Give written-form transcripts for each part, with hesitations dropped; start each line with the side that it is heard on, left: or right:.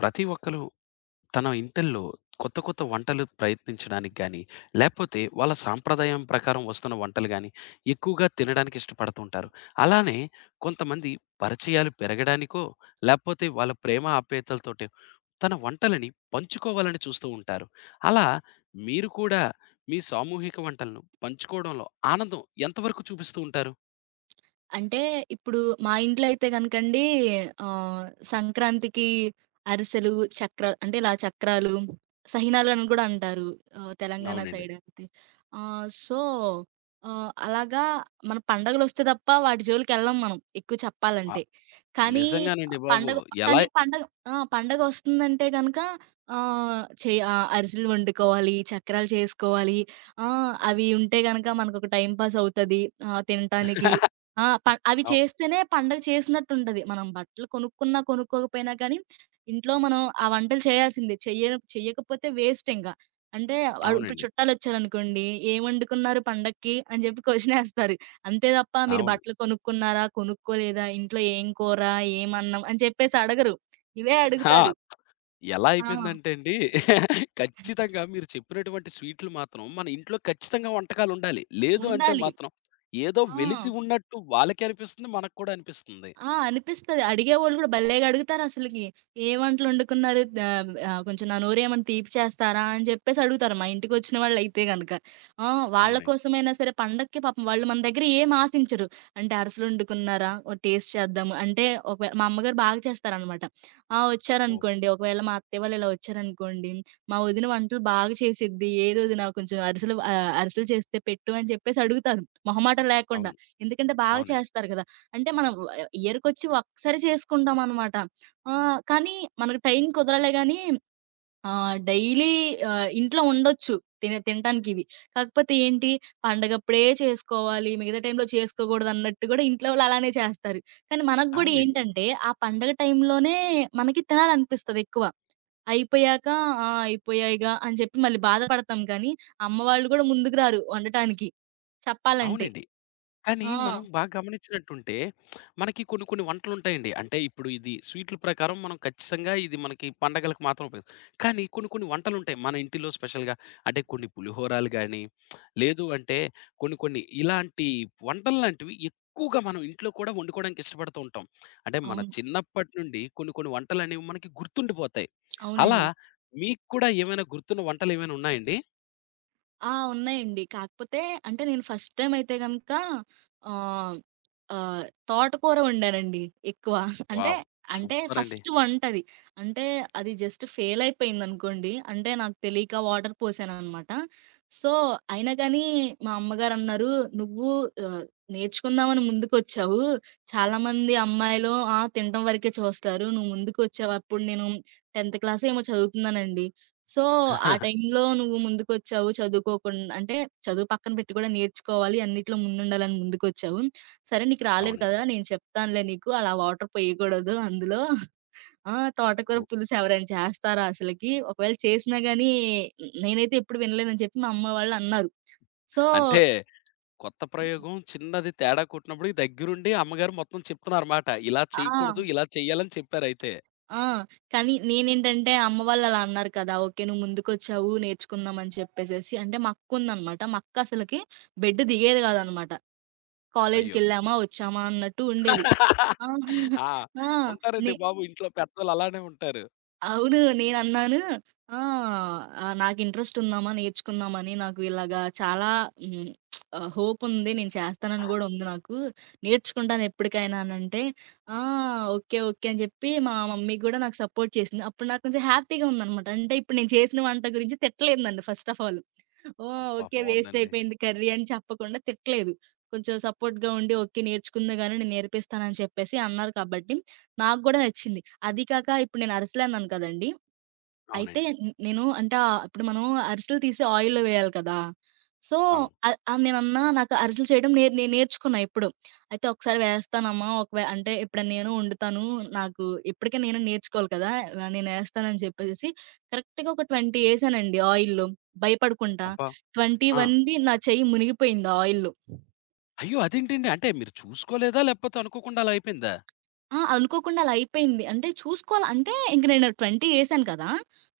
left: ప్రతి ఒక్కళ్ళు తన ఇంటిల్లో కొత్త కొత్త వంటలు ప్రయత్నించడానికి గానీ, లేపోతే వాళ్ళ సాంప్రదాయం ప్రకారం వస్తున్న వంటలు గానీ, ఎక్కువగా తినడానికి ఇష్టపడుతూ ఉంటారు. అలానే కొంతమంది పరిచయాలు పెరగడానికో, లేపోతే వాళ్ళ ప్రేమ ఆప్యాయతలతోటో తన వంటలని పంచుకోవాలని చూస్తూ ఉంటారు. అలా మీరు కూడా మీ సామూహిక వంటలను పంచుకోవడంలో ఆనందం ఎంతవరకు చూపిస్తూ ఉంటారు?
right: అంటే ఇప్పుడు మా ఇంట్లో అయితే గనకండి ఆహ్, సంక్రాంతికి అరిసెలు, అంటే ఇలా చక్రాలు, సకినాలు అని కూడా అంటారు. తెలంగాణ
left: అవునండి.
right: సైడ్ అయితే. ఆహ్, సో, అలాగా మన పండగలొస్తే తప్ప వాటి జోలికెళ్ళం మనం ఎక్కువ
left: అ
right: చెప్పాలంటే. కానీ
left: నిజంగానండి బాబు.
right: పండగ
left: ఎలా
right: కానీ పండగ పండగొస్తుందంటే గనక అరిసెలు వండుకోవాలి, చక్రాలు చేసుకోవాలి. ఆ! అవి ఉంటే గనక మనకొక టైమ్ పాస్ అవుతది, తినటానికి. ఆ! ప అవి
left: అవు
right: చేస్తేనే పండగ చేసినట్టుంటది. మనం బట్టలు కొనుక్కున్నా, కొనుక్కోకపోయినా కానీ, ఇంట్లో మనం ఆ వంటలు చేయాల్సిందే. చెయ్యకపోతే వేస్టింక. అంటే ఇప్పుడు
left: అవునండి.
right: చుట్టాలొచ్చారనుకోండి, "ఏం వండుకున్నారు పండక్కి?" అని చెప్పి క్వెషనేస్తారు. అంతే తప్ప మీరు
left: అవును.
right: బట్టలు కొనుక్కున్నారా? కొనుక్కోలేదా? ఇంట్లో ఏం కూర? ఏం అన్నం? అని చెప్పేసి అడగరు. ఇవే
left: ఆ!
right: అడుగుతారు.
left: ఎలా
right: ఆ!
left: అయిపోయిందంటే అండి, ఖచ్చితంగా మీరు చెప్పినటువంటి స్వీట్లు మాత్రం మన ఇంట్లో ఖచ్చితంగా వంటకాలు ఉండాలి. లేదు అంటే
right: ఉండాలి.
left: మాత్రం ఏదో వెలితి
right: ఆ!
left: ఉన్నట్టు వాళ్ళకి అనిపిస్తుంది. మనకు కూడా అనిపిస్తుంది.
right: ఆ! అనిపిస్తది. అడిగేవాళ్ళు గూడా భలేగా అడుగుతారసలకి. ఏ వంటలొండుకున్నారు? ద కొంచెం నా నోరేమన్నా తీపి చేస్తారా? అని చెప్పేసి అడుగుతారు మా ఇంటికొచ్చిన వాళ్ళైతే గనక. ఆ! వాళ్ళ
left: అవునండి.
right: కోసమైనా సరే పండక్కి పాపం వాళ్ళు మన దగ్గర ఏం ఆశించరు. అంటే అరిసెలొండుకున్నారా? ఓ టేస్ట్ చేద్దాము. అంటే ఒకవేళ మా అమ్మగారు బాగా చేస్తారనమాట.
left: ఓహ్!
right: వచ్చారనుకోండి, ఒకవేళ మా అత్తయ్య వాళ్ళు ఇలా వచ్చారనుకోండి, మా వదిన వంటలు బాగా చేసిద్ది. ఏదొదినా కొంచెం అరిసెలు చేస్తే పెట్టు అని చెప్పేసి అడుగుతారు, మొహమాటం లేకుండా.
left: అవును.
right: ఎందుకంటే బాగా
left: అవునండి.
right: చేస్తారు కదా! అంటే మనం ఇయర్‌కొచ్చి ఒక్కసారి చేసుకుంటామనమాట. కానీ మనకు టైం కుదరలే గానీ, డైలీ ఇంట్లో ఉండొచ్చు, తినటానికివి. కాకపోతే ఏంటి, పండగప్పుడే చేసుకోవాలి, మిగతా టైంలో చేసుకోకూడదన్నట్టు గూడా ఇంట్లో వాళ్ళు అలానే చేస్తారు. కానీ మనకు గూడా
left: అవునండి.
right: ఏంటంటే ఆ పండగ టైంలోనే మనకి తినాలనిపిస్తదెక్కువ. అయిపోయాక అయిపోయాయిగా అని చెప్పి మళ్ళీ బాధపడతాం, కానీ అమ్మ వాళ్ళు గూడా ముందుకు రారు వండటానికి చెప్పాలంటే.
left: అవునండి. కానీ
right: ఆ!
left: మనం బాగా గమనించినట్టుంటే, మనకి కొన్ని కొన్ని వంటలుంటాయండి. అంటే ఇప్పుడు ఇది స్వీట్‌ల ప్రకారం మనం ఖచ్చితంగా ఇది మనకి పండగలకు మాత్రం ఉపయోగిస్తాం. కానీ కొన్ని కొన్ని వంటలుంటాయి మన ఇంటిలో స్పెషల్‌గా. అంటే కొన్ని పులిహోరాలు గాని, లేదు అంటే కొన్ని కొన్ని ఇలాంటి వంటల్లాంటివి ఎక్కువగా మనం ఇంట్లో కూడా వండుకోవడానికి ఇష్టపడుతూ ఉంటాం. అంటే మన
right: అవును.
left: చిన్నప్పటి నుండి కొన్ని కొన్ని వంటలనేవి మనకి గుర్తుండిపోతాయి. అలా
right: అవునండి.
left: మీకు కూడా ఏమైనా గుర్తున్న వంటలేమైనా ఉన్నాయండి?
right: ఉన్నాయండి. కాకపోతే అంటే నేను ఫస్ట్ టైమ్ అయితే గనక ఆహ్, ఆహ్, తోటకూర వండానండి ఎక్కువ. అంటే,
left: వావ్!
right: అంటే
left: సూపరండి.
right: ఫస్ట్ వంటది. అంటే అది జస్ట్ ఫెయిల్ అయిపోయిందనుకోండి. అంటే నాకు తెలియక వాటర్ పోసాననమాట. సో, అయినా కానీ మా అమ్మగారన్నారు, "నువ్వు ఆహ్, నేర్చుకుందామని ముందుకొచ్చావు. చాలామంది అమ్మాయిలు తినటం వరకే చూస్తారు. నువ్వు ముందుకొచ్చావు." అప్పుడు నేను 10వ క్లాసో ఏమో చదువుతున్నానండి. సో, ఆ టైంలో నువ్వు ముందుకొచ్చావు చదువుకోకుండా, అంటే చదువు పక్కన పెట్టి కూడా నేర్చుకోవాలి, అన్నిట్లో ముందుండాలని ముందుకొచ్చావు. సరే నీకు రాలేదు
left: అవునండి.
right: కదా! నేను చెప్తానులే నీకు, అలా వాటర్ పొయ్యకూడదు అందులో. ఆ! తోటకూర
left: ఓహ్!
right: పులుసు ఎవరైనా చేస్తారా అసలకి? ఒకవేళ చేసినా గానీ నేనైతే ఎప్పుడు వినలేదని చెప్పి మా అమ్మ వాళ్ళన్నారు. సో
left: అంటే కొత్త ప్రయోగం చిన్నది తేడా కొట్టినప్పుడు దగ్గరుండి అమ్మగారు మొత్తం చెప్తున్నారన్నమాట. ఇలా
right: ఆ!
left: చేయకూడదు, ఇలా చేయాలని చెప్పారయితే.
right: ఆ! కానీ నేనేంటంటే అమ్మ వాళ్ళు అలా అన్నారు కదా! ఓకే, నువ్వు ముందుకొచ్చావు నేర్చుకుందాం అని చెప్పేసేసి, అంటే మా అక్కుందనమాట. మా అక్క అసలకి బెడ్ దిగేది కాదనమాట.
left: అయ్యో!
right: కాలేజ్‌కెళ్ళామా, వచ్చామా అన్నట్టు ఉండేది. ఆ!
left: ఆ!
right: ఆ! నే
left: ఉంటారండి బాబు, ఇంట్లో పెద్దోళ్ళు అలానే ఉంటారు.
right: అవును. నేనన్నాను. ఆ! నాకు ఇంట్రెస్ట్ ఉందమ్మా నేర్చుకుందామని. నాకు ఇలాగా చాలా హ్మ్. హోప్ ఉంది. నేను చేస్తానని గూడా ఉంది నాకు. నేర్చుకుంటాను ఎప్పటికైనా అనంటే, "ఆ! ఓకే. ఓకే." అని చెప్పి మా మమ్మీ గూడా నాకు సపోర్ట్ చేసింది. అప్పుడు నాకు కొంచెం హ్యాపీగా ఉందనమాట. అంటే ఇప్పుడు నేను చేసిన వంట గురించి తిట్టలేదు నన్ను ఫస్ట్ ఆఫ్ ఆల్. ఓహ్!
left: అబ్బా!
right: ఓకే. వేస్ట్
left: బావుందండి.
right: అయిపోయింది కర్రీ అని చెప్పకుండా తిట్టలేదు. కొంచెం సపోర్ట్‌గా ఉండి, "ఓకే, నేర్చుకుంది గాని నేను నేర్పిస్తాను" అని చెప్పేసి అన్నారు కాబట్టి నాకు గూడా నచ్చింది. అది కాక ఇప్పుడు నేను అరిసెలన్నాను కదండీ! అయితే
left: అవునండి.
right: నేను అంటే ఇప్పుడు మనం అరిసెలు తీసి ఆయిల్‌లో వేయాలి కదా! సో,
left: అవును.
right: ఆహ్, ఆహ్, నేనన్నా నాకు అరిసెలు చేయడం నేను నేర్చుకున్నా ఎప్పుడు. అయితే ఒకసారి వేస్తానమ్మా అంటే ఎప్పుడైనా నేను వండుతాను. నాకు ఇప్పటికే నేను నేర్చుకోవాలి కదా! నేనేస్తానని చెప్పేసేసి కరెక్ట్‌గా ఒక 20 ఏసానండి ఆయిల్‌లో భయపడకుండా.
left: అబ్బా! ఆ!
right: 21వది నా చెయ్యి మునిగిపోయింది ఆయిల్‌లో.
left: అయ్యో! అదేంటండి? అంటే మీరు చూసుకోలేదా? లేకపోతే అనుకోకుండా అలా అయిపోయిందా?
right: అనుకోకుండా అలా అయిపోయింది. అంటే చూసుకోవాలి అంటే ఇంక నేను 20 ఏసాను కదా!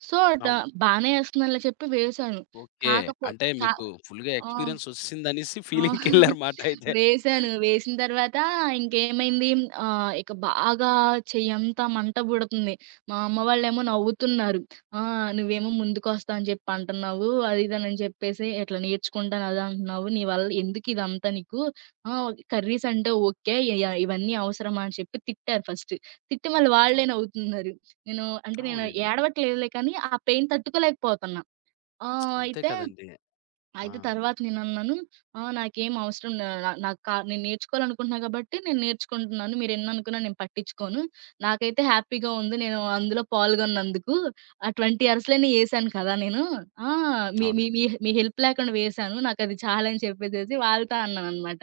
right: సో, డ
left: అవును.
right: బానే ఏస్తున్నానులే చెప్పి వేశాను.
left: ఓకే.
right: కాకపో
left: అంటే
right: కా
left: మీకు ఫుల్‌గా
right: ఆ!
left: ఎక్స్‌పీరియన్స్ ఒచ్చేసిందనేసి
right: ఆ!
left: ఫీలింగ్‌కెళ్లారుమాట అయితే.
right: వేశాను. వేసిన తర్వాత ఇంకేమైంది, ఇక బాగా చెయ్యంతా మంట పుడుతుంది. మా అమ్మ వాళ్ళేమో నవ్వుతున్నారు. "ఆ! నువ్వేమో ముందుకొస్తా అని చెప్పి అంటున్నావు. అది ఇది" అని చెప్పేసి, "ఇట్లా నేర్చుకుంటాను అది అంటున్నావు. నీ వల్ల ఎందుకిదంతా నీకు? ఆ! కర్రీస్ అంటే ఓకే. ఇవన్నీ అవసరమా?" అని చెప్పి తిట్టారు ఫస్ట్. తిట్టి మళ్ళీ వాళ్ళే
left: అవును.
right: నవ్వుతున్నారు. నేను అంటే నేను
left: అవునండి.
right: ఏడవట్లేదులే కానీ, ఆ పెయిన్ తట్టుకోలేకపోతున్నా. ఆ!
left: అంతే
right: అయితే
left: కదండీ! ఆ!
right: అయితే తర్వాత నేనన్నాను, "ఆ! నాకేం అవసరం, నా నా నాకు నేను నేర్చుకోవాలనుకుంటున్నా కాబట్టి నేను నేర్చుకుంటున్నాను. మీరెన్ననుకున్నా నేను పట్టించుకోను. నాకైతే హ్యాపీగా ఉంది, నేను అందులో పాల్గొన్నందుకు. ఆ 20 అవర్స్‌లోనే ఏశాను కదా నేను. ఆ! మీ మీ
left: అవునండి.
right: మీ మీ హెల్ప్ లేకుండా వేశాను. నాకది చాలని" చెప్పేసేసి వాళ్ళతో అన్నాననమాట.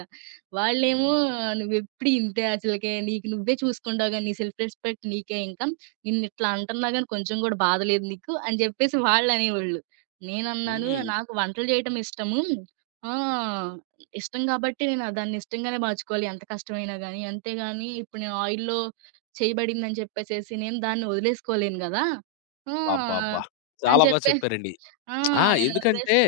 right: వాళ్ళేమో
left: హ్మ్.
right: "నువ్వెప్పుడు ఇంతే అసలకి. నీకు నువ్వే చూసుకుంటావు గాని నీ సెల్ఫ్ రెస్పెక్ట్ నీకే ఇంకా. నిన్నిట్లా అంటున్నా గాని కొంచెం గూడా బాధ లేదు నీకు" అని జెప్పేసి వాళ్ళనేవాళ్ళు. నేనన్నాను,
left: హ్మ్.
right: నాకు వంటలు జేయటం ఇష్టము. ఆ! ఇష్టం గాబట్టి నేను దాన్ని ఇష్టంగానే మార్చుకోవాలి ఎంత కష్టమైనా గాని. అంతేగాని ఇప్పుడు నేను ఆయిల్‌లో చేయబడిందని చెప్పేసేసి నేను దాన్ని వదిలేసుకోలేను గదా! ఆ!
left: అబ్బబ్బా!
right: అని
left: చాలా
right: చెప్పేసి,
left: చెప్పారండి.
right: ఆ!
left: ఆ!
right: నేను
left: ఎందుకంటే
right: వదిలేసి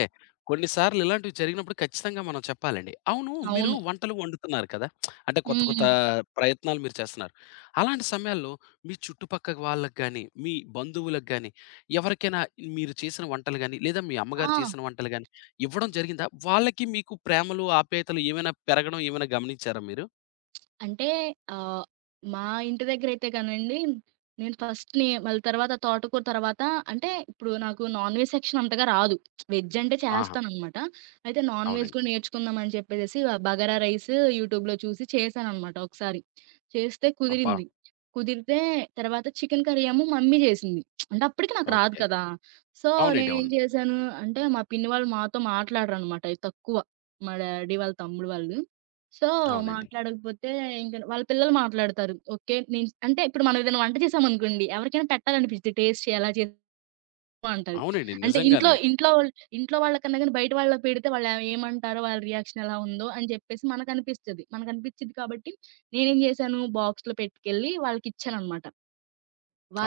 left: కొన్ని సార్లు ఇలాంటివి జరిగినప్పుడు ఖచ్చితంగా మనం చెప్పాలండి. అవును, మీరు
right: అవును.
left: వంటలు వండుతున్నారు కదా! అంటే కొత్త కొత్త
right: హ్మ్.
left: ప్రయత్నాలు మీరు చేస్తున్నారు. అలాంటి సమయాల్లో మీ చుట్టుపక్క వాళ్ళకి గాని, మీ బంధువులకు గాని, ఎవరికైనా మీరు చేసిన వంటలు గాని, లేదా మీ అమ్మగారు
right: ఆ!
left: చేసిన వంటలు గాని ఇవ్వడం జరిగిందా? వాళ్ళకి మీకు ప్రేమలు, ఆప్యాయతలు ఏమైనా పెరగడం ఏమైనా గమనించారా మీరు?
right: అంటే ఆహ్, మా ఇంటి దగ్గరైతే గానండి, నేను ఫస్ట్‌ని, మళ్ళీ తర్వాత తోటకూర తర్వాత అంటే ఇప్పుడు నాకు నాన్ వెజ్ సెక్షన్ అంతగా రాదు, వెజ్ అంటే
left: ఆహా!
right: చేస్తాననమాట. అయితే నాన్ వెజ్
left: అవునండి.
right: కూడా నేర్చుకుందాం అని చెప్పేసేసి బగారా రైస్ యూట్యూబ్‌లో చూసి చేశాననమాట ఒకసారి. చేస్తే
left: అబ్బా!
right: కుదిరింది. కుదిరితే తర్వాత చికెన్ కర్రీ ఏమో మమ్మీ జేసింది. అంటే అప్పటికి నాకు రాదు
left: ఓకే.
right: కదా! సో,
left: అవునండి.
right: నేనేం
left: అవును.
right: చేశాను అంటే, మా పిన్ని వాళ్ళు మాతో మాట్లాడరనమాట తక్కువ, మా డ్యాడీ వాళ్ళ తమ్ముడు వాళ్ళు. సో,
left: అవునండి.
right: మాట్లాడకపోతే ఇంక వాళ్ళ పిల్లలు మాట్లాడతారు. ఓకే, నేను అంటే ఇప్పుడు మనం ఏదైనా వంట చేసామనుకోండి ఎవరికైనా పెట్టాలనిపిచ్చిద్ది, టేస్ట్ ఎలా అంటారు.
left: అవునండి.
right: అంటే ఇంట్లో
left: నిజంగానే.
right: ఇంట్లో వాళ్ళు ఇంట్లో వాళ్ళకన్నా గాని బయట వాళ్ళకి పెడితే వాళ్ళు ఏమంటారో, వాళ్ళ రియాక్షన్ ఎలా ఉందో అని చెప్పేసి మనకనిపిస్తది. మనకనిపిచ్చిద్ది కాబట్టి నేనేం జేశాను, బాక్స్‌లో పెట్టుకెళ్ళి వాళ్ళకిచ్చాననమాట.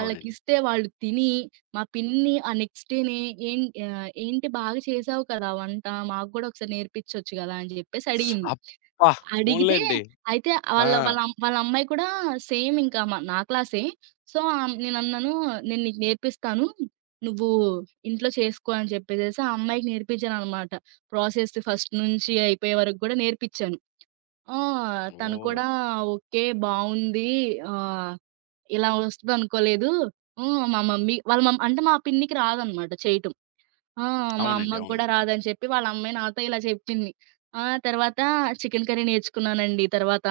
left: అవునండి.
right: వాళ్ళు తిని, మా పిన్ని ఆ నెక్స్ట్ డే‌నే ఏం "ఏంటి బాగా చేసావు కదా వంట, మాకు గూడా ఒకసారి నేర్పించొచ్చు గదా!" అని జెప్పేసి అడిగింది.
left: అబ్బా!
right: అడిగితే
left: పోన్లెండి.
right: అయితే
left: ఆ!
right: వాళ్ళ వాళ్ళ అమ్ వాళ్ళ అమ్మాయి కూడా సేమ్ ఇంకా మ నా క్లాసే. సో, నేనన్నాను, "నేను నీకు నేర్పిస్తాను, నువ్వు ఇంట్లో చేసుకో" అని చెప్పేసేసి ఆ అమ్మాయికి నేర్పించాననమాట. ప్రాసెస్ ఫస్ట్ నుంచి అయిపోయే వరకు గూడా నేర్పించాను. ఆ! తను
left: ఓహ్!
right: కూడా ఓకే, బావుంది. ఆ! ఇలా వస్తదనుకోలేదు. హ్మ్. మా మమ్మీ వాళ్ళ మమ్ అంటే మా పిన్నికి రాదనమాట చేయటం. ఆ! మా
left: అవునండి.
right: అమ్మకి
left: అవును.
right: గూడా రాదని చెప్పి వాళ్ళ అమ్మాయి నాతో ఇలా చెప్పింది. ఆ! తర్వాత చికెన్ కర్రీ నేర్చుకున్నానండి తర్వాత.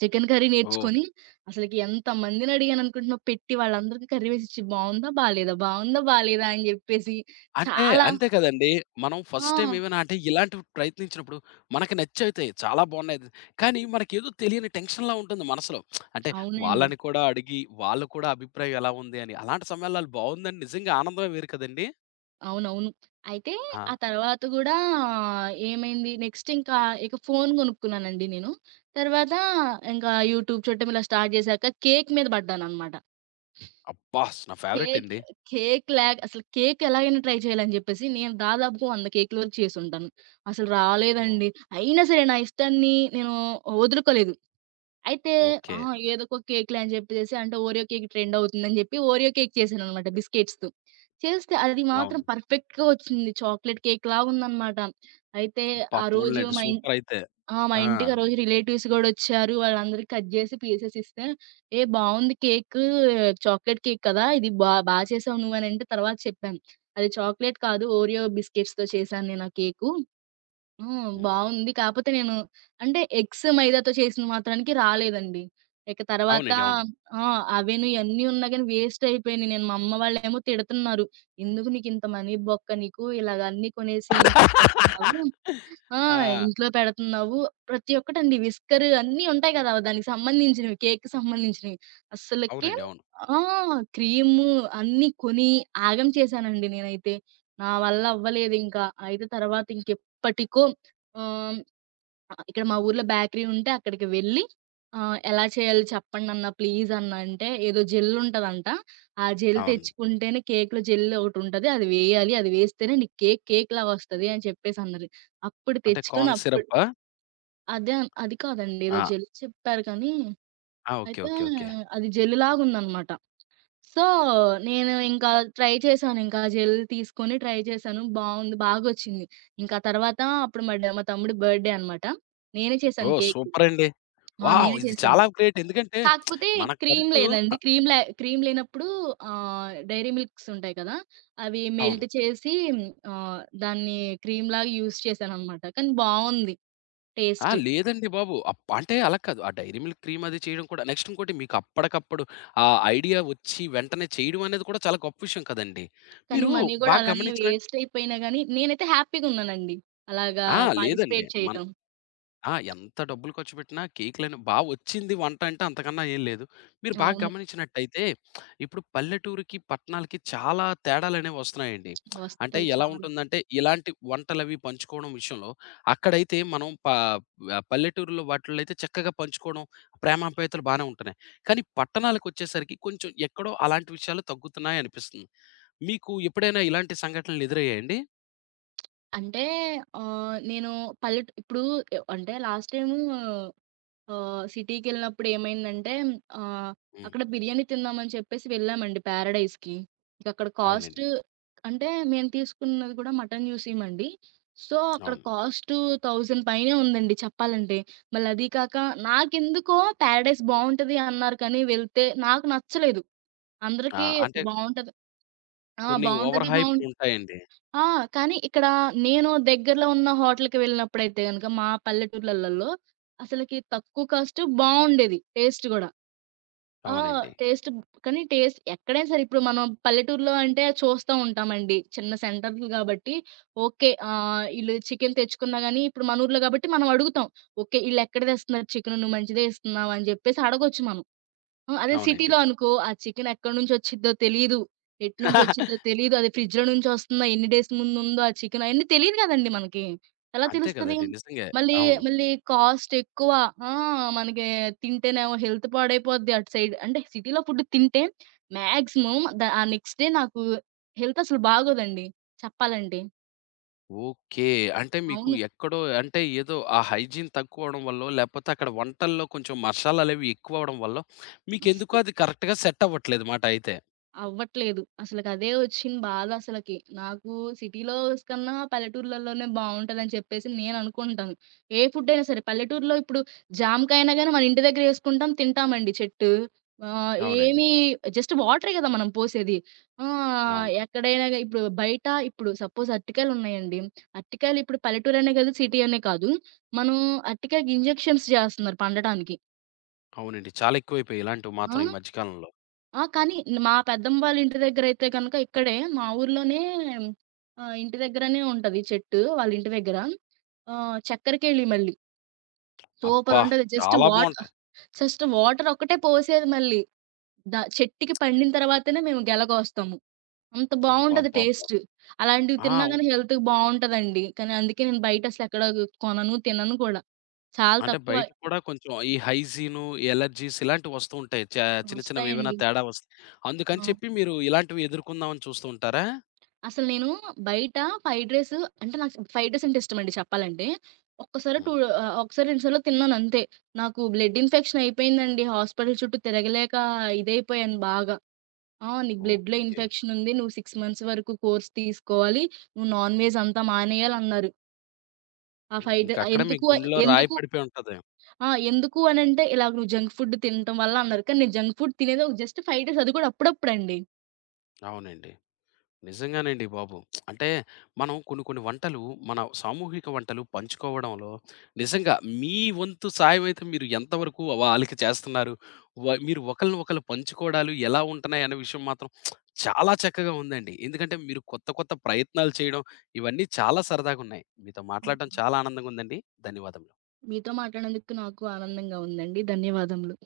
right: చికెన్ కర్రీ
left: ఓహ్!
right: నేర్చుకొని అసలకి ఎంతమందిని అడిగాననుకుంటున్నావు, పెట్టి వాళ్ళందరికీ కర్రీ వేసిచ్చి బావుందా? బాలేదా? బావుందా? బాలేదా? అని జెప్పేసి
left: అంటే
right: చాలా,
left: అంతే కదండీ. మనం
right: ఆ!
left: ఫస్ట్ టైమ్ ఏమైనా అంటే ఇలాంటివి ప్రయత్నించినప్పుడు మనకి నచ్చవుతాయి. చాలా బావున్నాయి. కానీ మనకేదో తెలియని టెన్షన్‌లా ఉంటుంది మనసులో. అంటే
right: అవునండి.
left: వాళ్ళని కూడా అడిగి, వాళ్ళు కూడా అభిప్రాయం ఎలా ఉంది అని. అలాంటి సమయాల్లో ఆళ్ళు బావుందని, నిజంగా ఆనందమే వేరు కదండీ!
right: అవునవును. అయితే
left: ఆ!
right: ఆ తర్వాత గూడా ఏమైంది నెక్స్ట్, ఇంకా ఇక ఫోను గొనుక్కున్నానండి నేను. తర్వాత ఇంకా యూట్యూబ్ చూడటం ఇలా స్టార్ట్ జేశాక కేక్ మీద పడ్డాననమాట.
left: అబ్బా! నా ఫేవరెట్
right: కేక్
left: అండి.
right: కేక్ లేక అసలు కేక్ ఎలాగైనా ట్రై చేయాలని జెప్పేసి నేను దాదాపుగా 100 కేకుల వరకు చేసుంటాను. అసలు
left: ఓహ్!
right: రాలేదండి. అయినా సరే నా ఇష్టాన్ని నేను వదులుకోలేదు. అయితే ఆ!
left: ఓకే.
right: ఏదో ఒక కేక్‌లే అని జెప్పేసేసి, అంటే ఓరియో కేక్ ట్రెండ్ అవుతుందని జెప్పి ఓరియో కేక్ చేశాననమాట బిస్కెట్స్‌తో. చేస్తే అది మాత్రం
left: అవును.
right: పర్ఫెక్ట్‌గా వచ్చింది. చాక్లేట్ కేక్‌లా ఉందనమాట. అయితే
left: అబ్బా!
right: ఆ రోజు
left: పోన్లెండి.
right: మా ఇం
left: సూపర్ అయితే.
right: ఆ! మా
left: ఆ!
right: ఇంటికి ఆ రోజు రిలేటివ్స్ గూడొచ్చారు. వాళ్ళందరికి కట్ జేసి పీసెస్ ఇస్తే, "ఏ బావుంది కేకు, చాక్లేట్ కేక్ కదా! ఇది బా బా చేసావు నువ్వు" అని అంటే తర్వాత చెప్పాను, "అది చాక్లేట్ కాదు, ఓరియో బిస్కెట్స్‌తో చేశాను నేను ఆ కేకు." హ్మ్.
left: హ్మ్.
right: బావుంది. కాపోతే నేను అంటే ఎగ్స్, మైదాతో చేసిన మాత్రానికి రాలేదండి. ఇక తర్వాత
left: అవునండి. అవును.
right: ఆ! అవెను ఇయన్నీ ఉన్నా గాని వేస్ట్ అయిపోయినియి. నేను, మా అమ్మ వాళ్ళేమో తిడుతున్నారు, "ఎందుకు నీకింత మనీ బొక్క నీకు? ఇలాగ అన్నీ కొనేసి ఇంట్లో పెడుతున్నావు. ఆ!
left: ఆ!
right: ఇంట్లో పెడుతున్నావు." ప్రతి ఒక్కటండి విస్కరు అన్నీ ఉంటాయి కదా! దానికి సంబంధించినవి, కేక్‌కి సంబంధించినవి. అస్సలకి
left: అవునండి. అవును.
right: ఆ! క్రీము అన్నీ కొని ఆగం చేశానండి నేనైతే. నా వల్ల అవ్వలేదింకా. అయితే తర్వాత ఎప్పటికో ఆహ్, ఇక్కడ మా ఊర్లో బేకరీ ఉంటే అక్కడికి వెళ్ళి, ఎలా చేయాలో చెప్పండన్నా ప్లీజ్ అన్నా అంటే, ఏదో జెల్ ఉంటదంట. ఆ జెల్
left: అవును.
right: తెచ్చుకుంటేనే కేక్‌లో జెల్ ఒకటుంటది, అది వేయాలి, అది వేస్తేనే నీకు కేక్ కేక్ లాగా వస్తది అని చెప్పేసి అన్నది. అప్పుడు
left: అంటే
right: తెచ్చుకొని
left: కార్న్
right: అప్పుడు
left: సిరప్పా?
right: అదే అది కాదండి, ఏదో
left: ఆ!
right: జెల్ చెప్పారు కానీ,
left: ఆ! ఓకే.
right: అయితే
left: ఓకే. ఓకే.
right: అది జెల్ లాగుందనమాట. సో, నేను ఇంకా ట్రై చేశాను. ఇంకా ఆ జెల్ తీసుకొని ట్రై చేశాను. బావుంది, బాగొచ్చింది. ఇంకా ఆ తర్వాత అప్పుడు మా తమ్ముడి బర్త్‌డే అనమాట. నేనే చేశాను
left: ఓహ్!
right: కేక్.
left: సూపరండి.
right: ఆ!
left: వావ్!
right: నేనే
left: ఇది
right: చేశాను.
left: చాలా గ్రేట్. ఎందుకంటే
right: కాకపోతే క్రీమ్
left: మనకంటూ
right: లేదండి.
left: అ
right: క్రీమ్ లేనప్పుడు డైరీ మిల్క్స్ ఉంటాయి కదా! అవి
left: అవును.
right: మెల్ట్ చేసి దాన్ని క్రీమ్‌లాగా యూజ్ చేశాననమాట. కానీ బావుంది
left: ఆ!
right: టేస్ట్.
left: లేదండి బాబు. అంటే అలా కాదు. ఆ డైరీ మిల్క్ క్రీమ్ అది చేయడం కూడా నెక్స్ట్ ఇంకోటి మీకు అప్పటికప్పుడు ఆ ఐడియా వచ్చి వెంటనే చేయడం అనేది కూడా చాలా గొప్ప విషయం కదండీ.
right: కానీ
left: మీరు
right: మనీ గూడా
left: బాగా
right: అలానే
left: గమనించిన
right: వేస్ట్ అయిపోయినా గానీ నేనైతే హ్యాపీ‌గున్నానండి. అలాగా
left: ఆ! లేదండి.
right: పార్టిసిపేట్
left: మన
right: చేయటం.
left: ఆ! ఎంత డబ్బులు ఖర్చు పెట్టినా కేక్‌లని వచ్చింది వంట అంటే అంతకన్నా ఏం లేదు. మీరు బాగా
right: అవును.
left: గమనించినట్టయితే ఇప్పుడు పల్లెటూరికి, పట్టణాలకి చాలా తేడాలనేవి వస్తున్నాయండి. అంటే
right: వస్తాయి
left: ఎలా
right: చాలా.
left: ఉంటుందంటే, ఇలాంటి వంటలవి పంచుకోవడం విషయంలో అక్కడైతే మనం పల్లెటూరులో వాటిల్లో అయితే చక్కగా పంచుకోవడం, ప్రేమాప్యాయతలు బానే ఉంటున్నాయి. కానీ పట్టణాలకొచ్చేసరికి కొంచెం ఎక్కడో అలాంటి విషయాలు తగ్గుతున్నాయి అనిపిస్తుంది. మీకు ఎప్పుడైనా ఇలాంటి సంఘటనలు ఎదురయ్యాయండి?
right: అంటే నేను ఇప్పుడు అంటే లాస్ట్ టైము సిటీకెళ్ళినప్పుడు ఏమైందంటే, ఆహ్,
left: హ్మ్.
right: అక్కడ బిర్యానీ తిందామని చెప్పేసి వెళ్ళామండి పారడైజ్‌కి. ఇంకక్కడ కాస్ట్
left: అవునండి.
right: అంటే మేము తీసుకున్నది కూడా మటన్ యూసీమండి. సో, అక్కడ
left: అవును.
right: కాస్టు 1000 పైనే ఉందండి చెప్పాలంటే. మళ్ళీ అదీ కాక నాకెందుకో పారడైస్ బావుంటది అన్నారు కానీ వెళ్తే నాకు నచ్చలేదు.
left: ఆ!
right: అందరికీ
left: అంటే
right: బావుంటది, ఆ!
left: కొన్ని ఓవర్
right: బావుంటది బావుం
left: హైప్‌డ్ ఉంటాయండి.
right: ఆ! కానీ ఇక్కడ నేను దగ్గరలో ఉన్న హోటల్‌కి వెళ్ళినప్పుడైతే గనుక, మా పల్లెటూర్లలలో అసలకి తక్కువ కాస్ట్ బావుండేది, టేస్ట్ గూడా. ఆ!
left: అవునండి.
right: టేస్ట్ కానీ టేస్ట్ ఎక్కడైనా సరే ఇప్పుడు మనం పల్లెటూరులో అంటే చూస్తా ఉంటామండి, చిన్న సెంటర్లు గాబట్టి. ఓకే, ఈళ్ళు చికెన్ తెచ్చుకున్నా గాని ఇప్పుడు మన ఊర్లో గాబట్టి మనం అడుగుతాం. ఓకే, ఈళ్ళెక్కడ తెస్తున్నారు చికెను? నువ్వు మంచిదే ఇస్తున్నావు అని జెప్పేసి అడగొచ్చు మనం. ఆ! అదే
left: అవునండి.
right: సిటీలో అనుకో, ఆ చికెన్ ఎక్కడినుంచొచ్చిద్దో తెలీదు, ఎటునుంచొచ్చిద్దో తెలీదు. అది ఫ్రిడ్జ్‌లో నుంచొస్తుందా, ఎన్ని డేస్ ముందుందో ఆ చికెన్, అయన్నీ తెలీదు గదండీ మనకి. ఎలా
left: అంతే
right: తెలుస్తది?
left: కదండీ. నిజంగే.
right: మళ్ళీ,
left: అవును.
right: మళ్ళీ కాస్ట్ ఎక్కువ. ఆ! మనకి తింటేనేమో హెల్త్ పాడైపోద్ది అటు సైడ్. అంటే సిటీలో ఫుడ్ తింటే మాక్సిమం ఆ నెక్స్ట్ డే నాకు హెల్త్ అసలు బాగోదండి చెప్పాలంటే.
left: ఓకే. అంటే మీకు
right: అవును.
left: ఎక్కడో అంటే ఏదో ఆ హైజీన్ తక్కువవడం వల్లో, లేపోతే అక్కడ వంటల్లో కొంచెం మషాలాలవి ఎక్కువవడం వల్లో,
right: అస్
left: మీకెందుకో అది కరెక్ట్‌గా సెట్ అవ్వట్లేదు మాట అయితే.
right: అవ్వట్లేదు. అసలకదే ఒచ్చిన బాధ అసలకి. నాకు సిటీలో కన్నా పల్లెటూర్లలోనే బావుంటదని చెప్పేసి నేననుకుంటాను. ఏ ఫుడ్డయినా సరే పల్లెటూరులో ఇప్పుడు జామకాయైనా గానీ మన ఇంటి దగ్గర ఏసుకుంటాం, తింటామండి చెట్టు. ఆహ్,
left: అవునండి.
right: ఏమి జస్ట్ వాటరే గదా మనం పోసేది. ఆ!
left: అవును.
right: ఎక్కడైనా గా ఇప్పుడు బయట ఇప్పుడు సపోజ్ అరటికాయలున్నాయండి. అరటికాయలు ఇప్పుడు పల్లెటూరనే కాదు, సిటీ అనే కాదు, మనం అరటికాయకి ఇంజెక్షన్స్ జేస్తున్నారు పండటానికి.
left: అవునండి. చాలా ఎక్కువైపోయాయి ఇలాంటివి
right: ఆ!
left: మాత్రం ఈ మధ్య కాలంలో.
right: ఆ! కానీ మా పెద్దమ్మ వాళ్ళ ఇంటి దగ్గరైతే గనక, ఇక్కడే మా ఊర్లోనే ఇంటి దగ్గరనే ఉంటది చెట్టు వాళ్ళ ఇంటి దగ్గర. చక్కరకేళి మళ్ళీ
left: అబ్బా!
right: సూపరుంటది.
left: చాలా బావుంటాయి.
right: జస్ట్ వాటర్ ఒక్కటే పోసేది మళ్ళీ. చెట్టుకి పండిన తర్వాతనే మేము గెలకోస్తాము. అంత బావుంటది
left: అబ్బబ్బబ్బా!
right: టేస్ట్. అలాంటివి
left: ఆ!
right: తిన్నా గాని హెల్త్‌కి బావుంటదండి. కానీ అందుకే నేను బయట అసలెక్కడ కొనను, తినను కూడా. చాలా
left: అంటే
right: తక్కువ
left: బయటికి కూడా కొంచెం ఈ హైజీను, ఎలర్జీస్ ఇలాంటివి వస్తూ ఉంటాయి. చిన్న చిన్నవేవైనా
right: వస్తాయండి.
left: తేడా వస్తే.
right: ఆ!
left: అందుకని చెప్పి మీరు ఇలాంటివి ఎదుర్కొందామని చూస్తూ ఉంటారా?
right: అసలు నేను బయట ఫ్రైడ్ రైస్, అంటే నాకు ఫ్రైడ్ రైస్ అంటే ఇష్టమండి చెప్పాలంటే. ఒక్కసారో, టూ
left: హ్మ్.
right: ఒకసారి, రెండు సార్లో తిన్నానంతే. నాకు బ్లడ్ ఇన్ఫెక్షన్ అయిపోయిందండి. హాస్పిటల్ చుట్టూ తిరగలేక ఇదైపోయాను బాగా. "ఆ! నీకు బ్లడ్‌లో
left: ఓకే.
right: ఇన్ఫెక్షన్ ఉంది. నువ్వు 6 మంత్స్ వరకు కోర్స్ తీసుకోవాలి. నువ్వు నాన్ వెజ్ అంతా మానేయాలి" అన్నారు. ఆ
left: హ్మ్.
right: ఫ్రైడ్
left: ఇంకక్కడ మీ
right: ఎందుకు
left: గుండెలో రాయి
right: ఎందుకు
left: పడిపోయి ఉంటది.
right: ఆ! ఎందుకు అనంటే, "ఇలాగ నువ్వు జంక్ ఫుడ్ తినటం వల్ల" అన్నారు. కానీ నేను జంక్ ఫుడ్ తినేది ఒక జస్ట్ ఫ్రైడ్ రైస్, అది కూడా అప్పుడప్పుడండి.
left: అవునండి. నిజంగానండి బాబు. అంటే మనం కొన్ని కొన్ని వంటలు, మన సామూహిక వంటలు పంచుకోవడంలో నిజంగా మీ వంతు సాయం అయితే మీరు ఎంతవరకు వాళ్ళకి చేస్తున్నారు? మీరు ఒకళ్ళని ఒకళ్ళు పంచుకోవడాలు ఎలా ఉంటున్నాయి అనే విషయం మాత్రం చాలా చక్కగా ఉందండి. ఎందుకంటే మీరు కొత్త కొత్త ప్రయత్నాలు చేయడం ఇవన్నీ చాలా సరదాగున్నాయి. మీతో మాట్లాడడం చాలా ఆనందంగా ఉందండి. ధన్యవాదములు.
right: మీతో మాట్లాడినందుకు నాకు ఆనందంగా ఉందండి. ధన్యవాదములు.